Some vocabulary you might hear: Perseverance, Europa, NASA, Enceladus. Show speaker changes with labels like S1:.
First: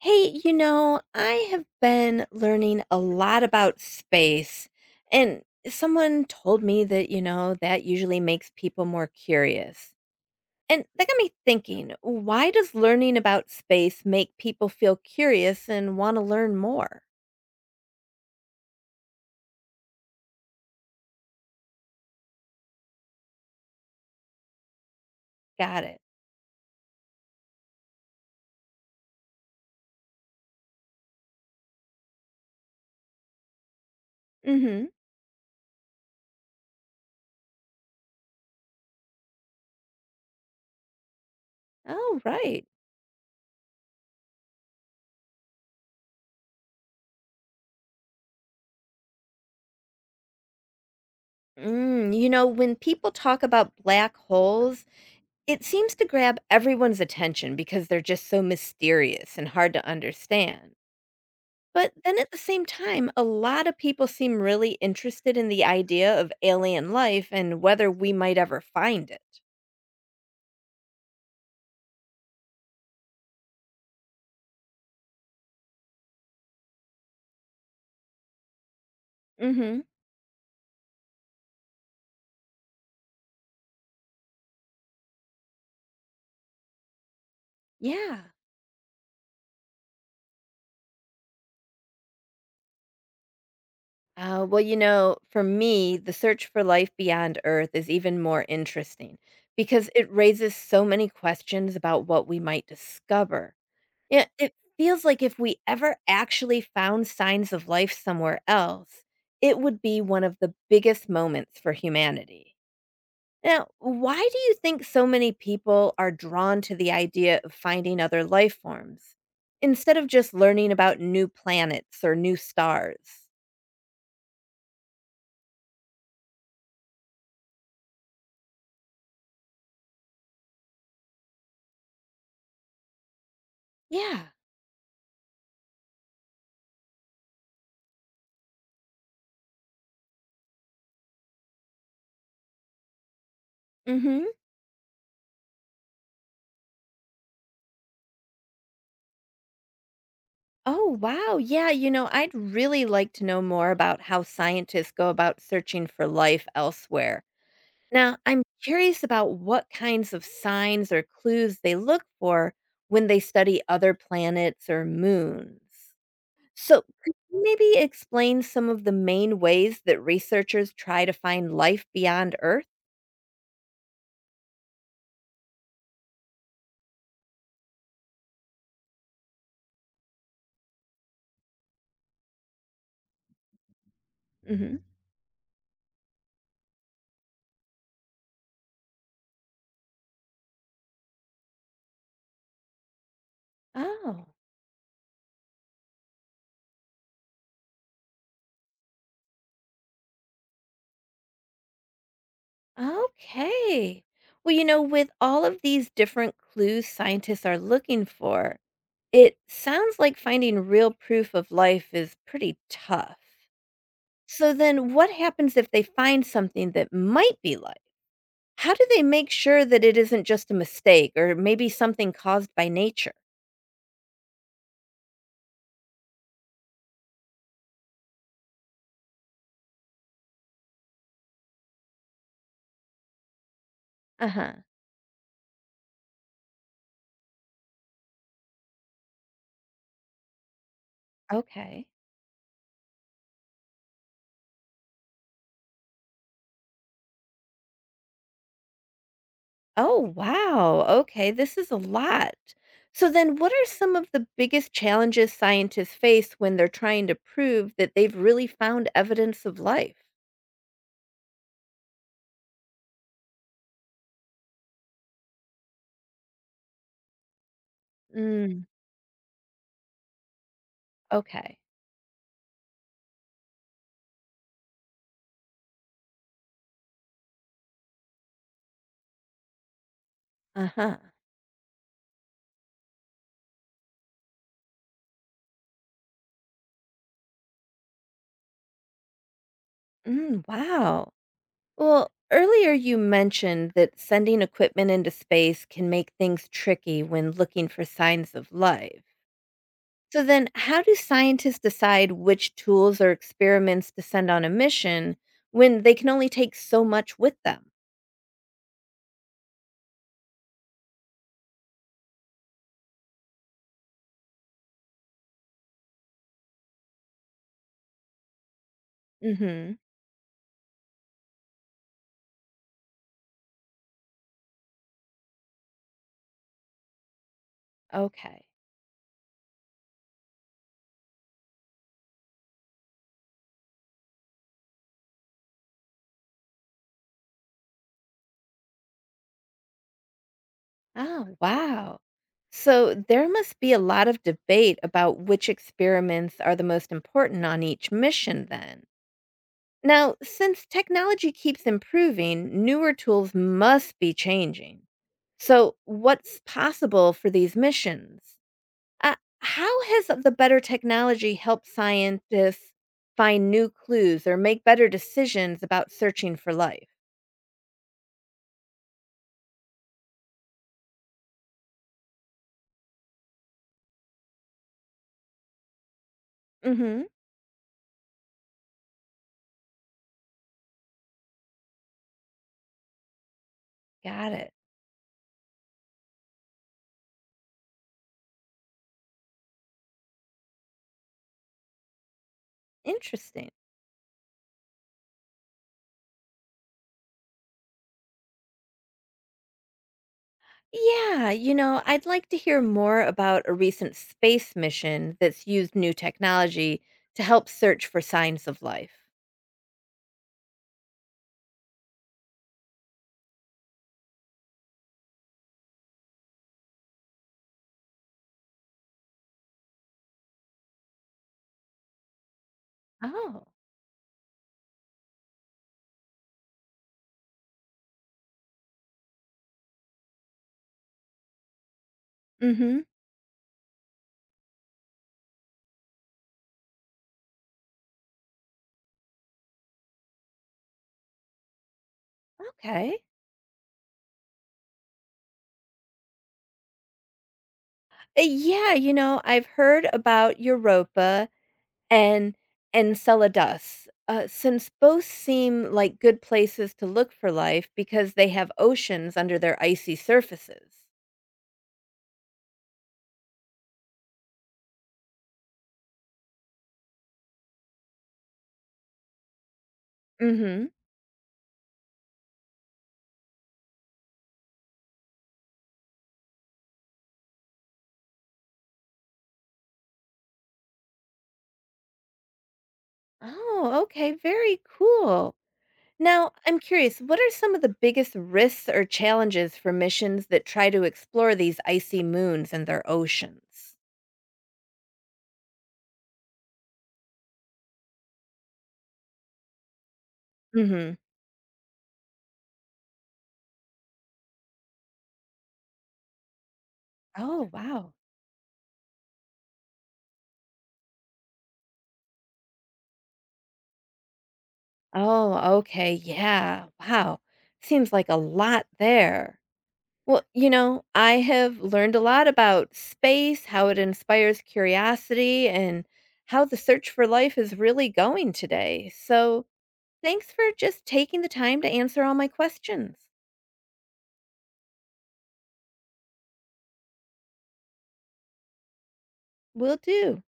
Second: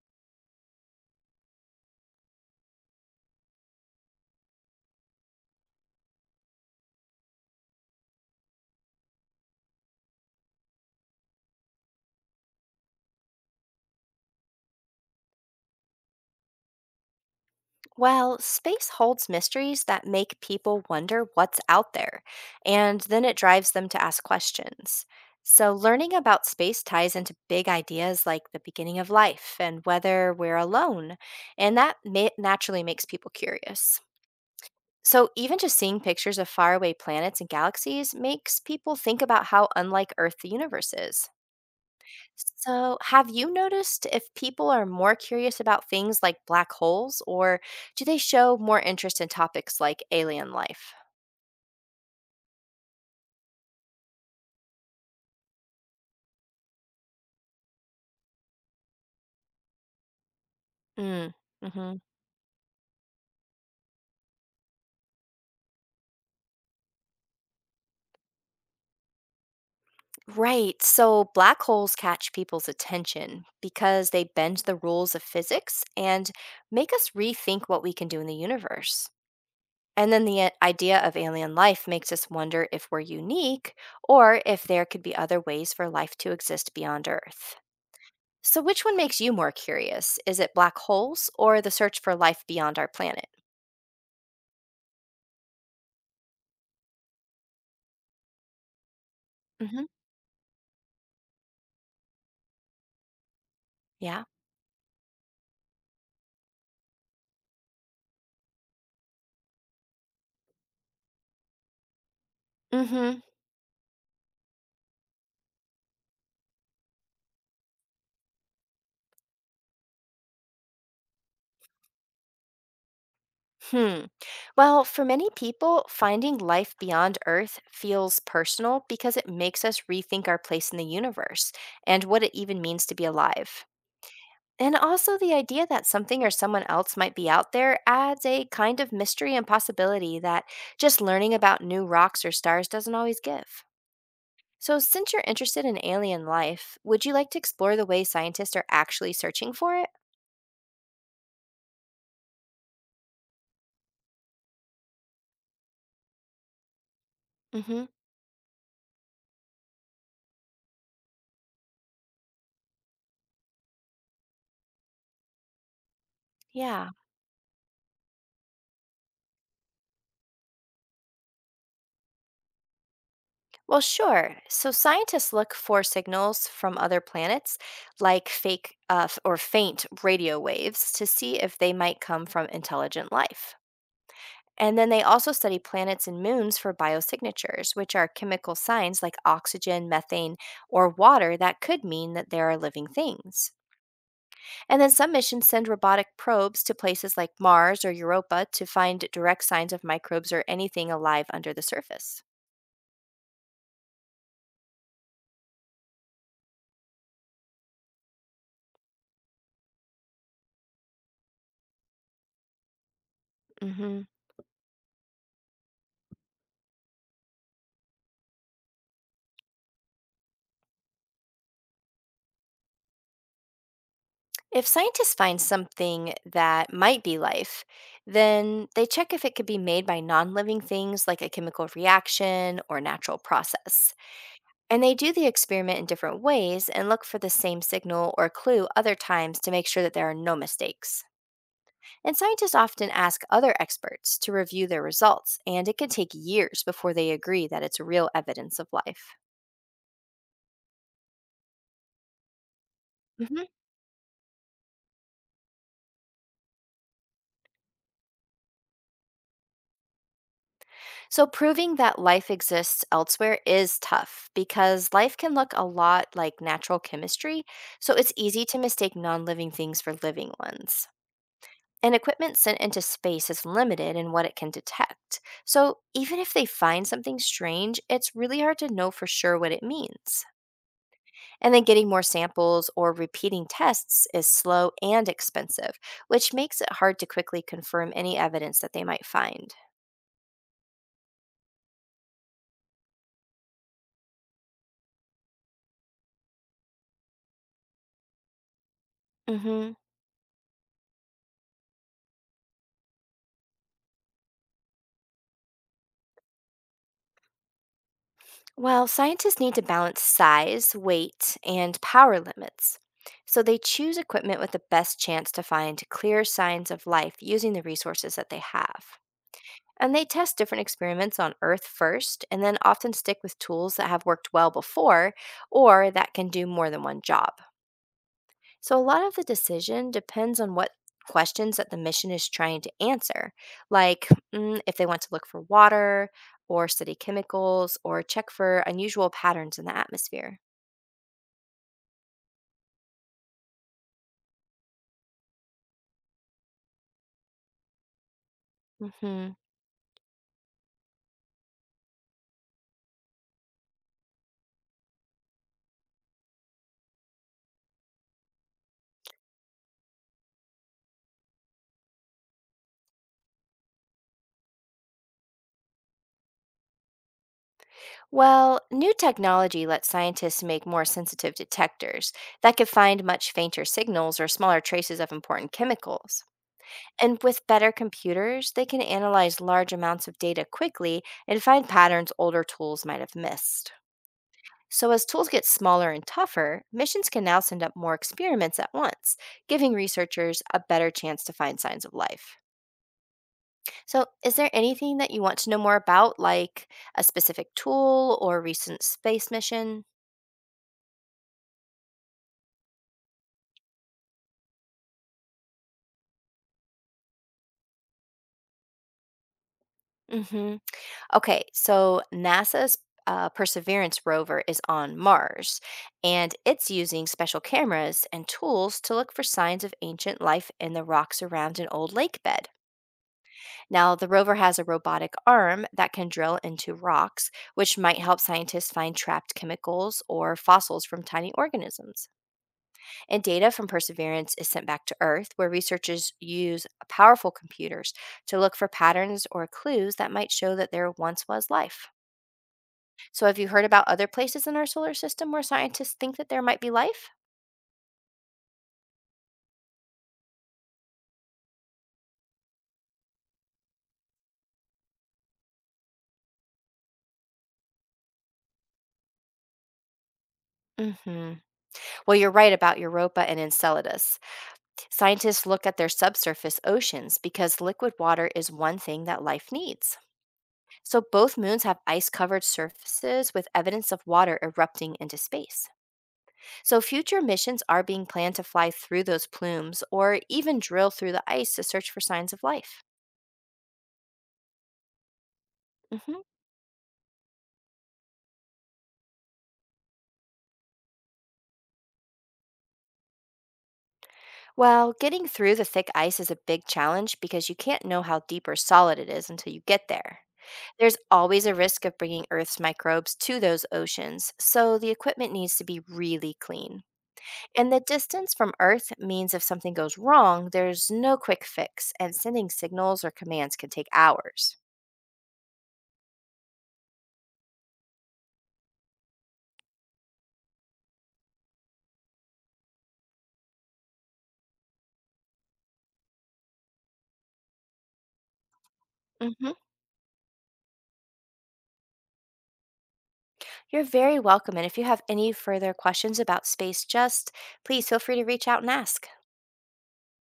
S1: Hey, I have been learning a lot about space, and someone told me that usually makes people more curious. And that got me thinking, why does learning about space make people feel curious and want to learn more?
S2: Well, space holds mysteries that make people wonder what's out there, and then it drives them to ask questions. So,
S1: Got it.
S2: learning about space ties into big ideas like the beginning of life and whether we're alone, and naturally makes people curious.
S1: Mm-hmm.
S2: So, even just seeing pictures of faraway planets and galaxies makes people think about how unlike Earth the universe is.
S1: Oh, right.
S2: So, have you noticed if people are more curious about things like black holes, or do they show more interest in topics like alien life?
S1: When people talk about black holes, it seems to grab everyone's attention because they're just so mysterious and hard to understand.
S2: Mm,
S1: But
S2: hmm.
S1: then at the same time, a lot of people seem really interested in the idea of alien life and whether we might ever find it.
S2: Right. So, black holes catch people's attention because they bend the rules of physics and make us rethink what we can do in the universe.
S1: Mm-hmm.
S2: And then the idea of alien life makes us wonder if we're unique or if there could be other ways for life to exist beyond Earth.
S1: Yeah.
S2: So, which one makes you more curious? Is it black holes or the search for life beyond our planet?
S1: Well, for me, the search for life beyond Earth is even more interesting
S2: Hmm.
S1: because it raises so many questions about what we might discover.
S2: Yeah.
S1: It feels like if we ever actually found signs of life somewhere else, it would be one of the biggest moments for humanity.
S2: Hmm.
S1: Now, why do you think so many people are drawn to the idea of finding other life forms instead of just learning about new planets or new stars?
S2: Hmm. Well, for many people, finding life beyond Earth feels personal because it makes us rethink our place in the universe and what it even means to be alive.
S1: Yeah.
S2: And also, the idea that something or someone else might be out there adds a kind of mystery and possibility that just learning about new rocks or stars doesn't always give.
S1: Mhm.
S2: So, since you're interested in alien life, would you like to explore the way scientists are actually searching for it?
S1: Oh, wow. Yeah, I'd really like to know more about how scientists go about searching for life elsewhere.
S2: Hmm.
S1: Now, I'm curious about what kinds of signs or clues they look for when they study other planets or moons. So,
S2: Yeah.
S1: could you maybe explain some of the main ways that researchers try to find life beyond Earth?
S2: Well, sure. So, scientists look for signals from other planets, like or faint radio waves, to see if they might come from intelligent life. And
S1: Hmm.
S2: then they also study planets and moons for biosignatures, which are chemical signs like oxygen, methane, or water that could mean that there are living things.
S1: Oh,
S2: And then some missions send robotic probes to places like Mars or Europa to find direct signs of microbes or anything alive under the surface.
S1: okay. Well, with all of these different clues scientists are looking for, it sounds like finding real proof of life is pretty tough.
S2: Hmm.
S1: So, then what happens if they find something that might be life? How do they make sure that it isn't just a mistake or maybe something caused by nature?
S2: If scientists find something that might be life, then they check if it could be made by non living things like a chemical reaction or natural process.
S1: Uh huh.
S2: And they do the experiment in different ways and look for the same signal or clue other times to make sure that there are no mistakes.
S1: Okay.
S2: And scientists often ask other experts to review their results, and it can take years before they agree that it's real evidence of life.
S1: Oh, wow. Okay, this is a lot. So, then
S2: Hmm.
S1: what are some of the biggest challenges scientists face when they're trying to prove that they've really found evidence of life?
S2: So, proving that life exists elsewhere is tough because life can look a lot like natural chemistry, so it's easy to
S1: Mm.
S2: mistake non living things for living ones.
S1: Okay.
S2: And equipment sent into space is limited in what it can detect. So, even if they find something strange, it's really hard to know for sure what it means.
S1: Uh huh.
S2: And then getting more samples or repeating tests is slow and expensive, which makes it hard to quickly confirm any evidence that they might find.
S1: Mm, wow. Well, earlier you mentioned that sending equipment into space can make things tricky when looking for signs of life.
S2: Hmm.
S1: So, then how do scientists decide which tools or experiments to send on a mission when they can only take so much with them?
S2: Well, scientists need to balance size, weight, and power limits. So they choose equipment with the best chance to find clear signs of life using the resources that they have.
S1: Mm-hmm.
S2: And they test different experiments on Earth first, and then often stick with tools that have worked well before or that can do more than one job.
S1: Okay.
S2: So, a lot of the decision depends on what questions that the mission is trying to answer, like if they want to look for water or study chemicals or check for unusual patterns in the atmosphere.
S1: Oh, wow. So there must be a lot of debate about which experiments are the most important on each mission, then.
S2: Hmm.
S1: Now, since technology keeps improving, newer tools must be changing. So, what's possible for these missions? How has the better technology helped scientists find new clues or make better decisions about searching for life?
S2: Well, new technology lets scientists make more sensitive detectors that could find much fainter signals or smaller traces of important chemicals.
S1: Mm hmm.
S2: And with better computers, they can analyze large amounts of data quickly and find patterns older tools might have missed.
S1: Got it.
S2: So, as tools get smaller and tougher, missions can now send up more experiments at once, giving researchers a better chance to find signs of life.
S1: Interesting.
S2: So, is there anything that you want to know more about, like a specific tool or recent space mission?
S1: Yeah, I'd like to hear more about a recent space mission that's used new technology to help search for signs of life.
S2: Hmm. Okay, so NASA's Perseverance rover is on Mars, and it's using special cameras and tools to look for signs of ancient life in the rocks around an old lake bed.
S1: Oh,
S2: Now, the rover has a robotic arm that can drill into rocks, which might help scientists find trapped chemicals or fossils from tiny organisms.
S1: mm, Mhm,
S2: And data from Perseverance is sent back to Earth, where researchers use powerful computers to look for patterns or clues that might show that there once was life.
S1: okay.
S2: So, have you heard about other places in our solar system where scientists think that there might be life?
S1: Yeah, I've heard about Europa and Enceladus. Since both seem like good places to look for life because they have oceans under their icy surfaces.
S2: Hmm. Well, you're right about Europa and Enceladus. Scientists look at their subsurface oceans because liquid water is one thing that life needs.
S1: Mm, Mhm.
S2: So both moons have ice covered surfaces with evidence of water erupting into space. So future missions are being planned to fly through those plumes or even drill through the ice to search for signs of life.
S1: Oh, okay, very cool.
S2: Mhm.
S1: Now, I'm curious, what are some of the biggest risks or challenges for missions that try to explore these icy moons and their oceans?
S2: Well, getting through the thick ice is a big challenge because you can't know how deep or solid it is until you get there. There's
S1: Hmm.
S2: always a risk of bringing Earth's microbes to those oceans, so the equipment needs to be really clean.
S1: Oh,
S2: And the
S1: wow.
S2: distance from Earth means if something goes wrong, there's no quick fix, and sending signals or commands can take hours.
S1: Oh, okay. Yeah. Wow. Seems like a lot there. Well, I have learned a lot about space, how it inspires curiosity, and how the search for life is really going today. So,
S2: Hmm.
S1: thanks for just taking the time to answer all my questions.
S2: You're very welcome. And if you have any further questions about space, just please feel free to reach out and ask.
S1: Will do.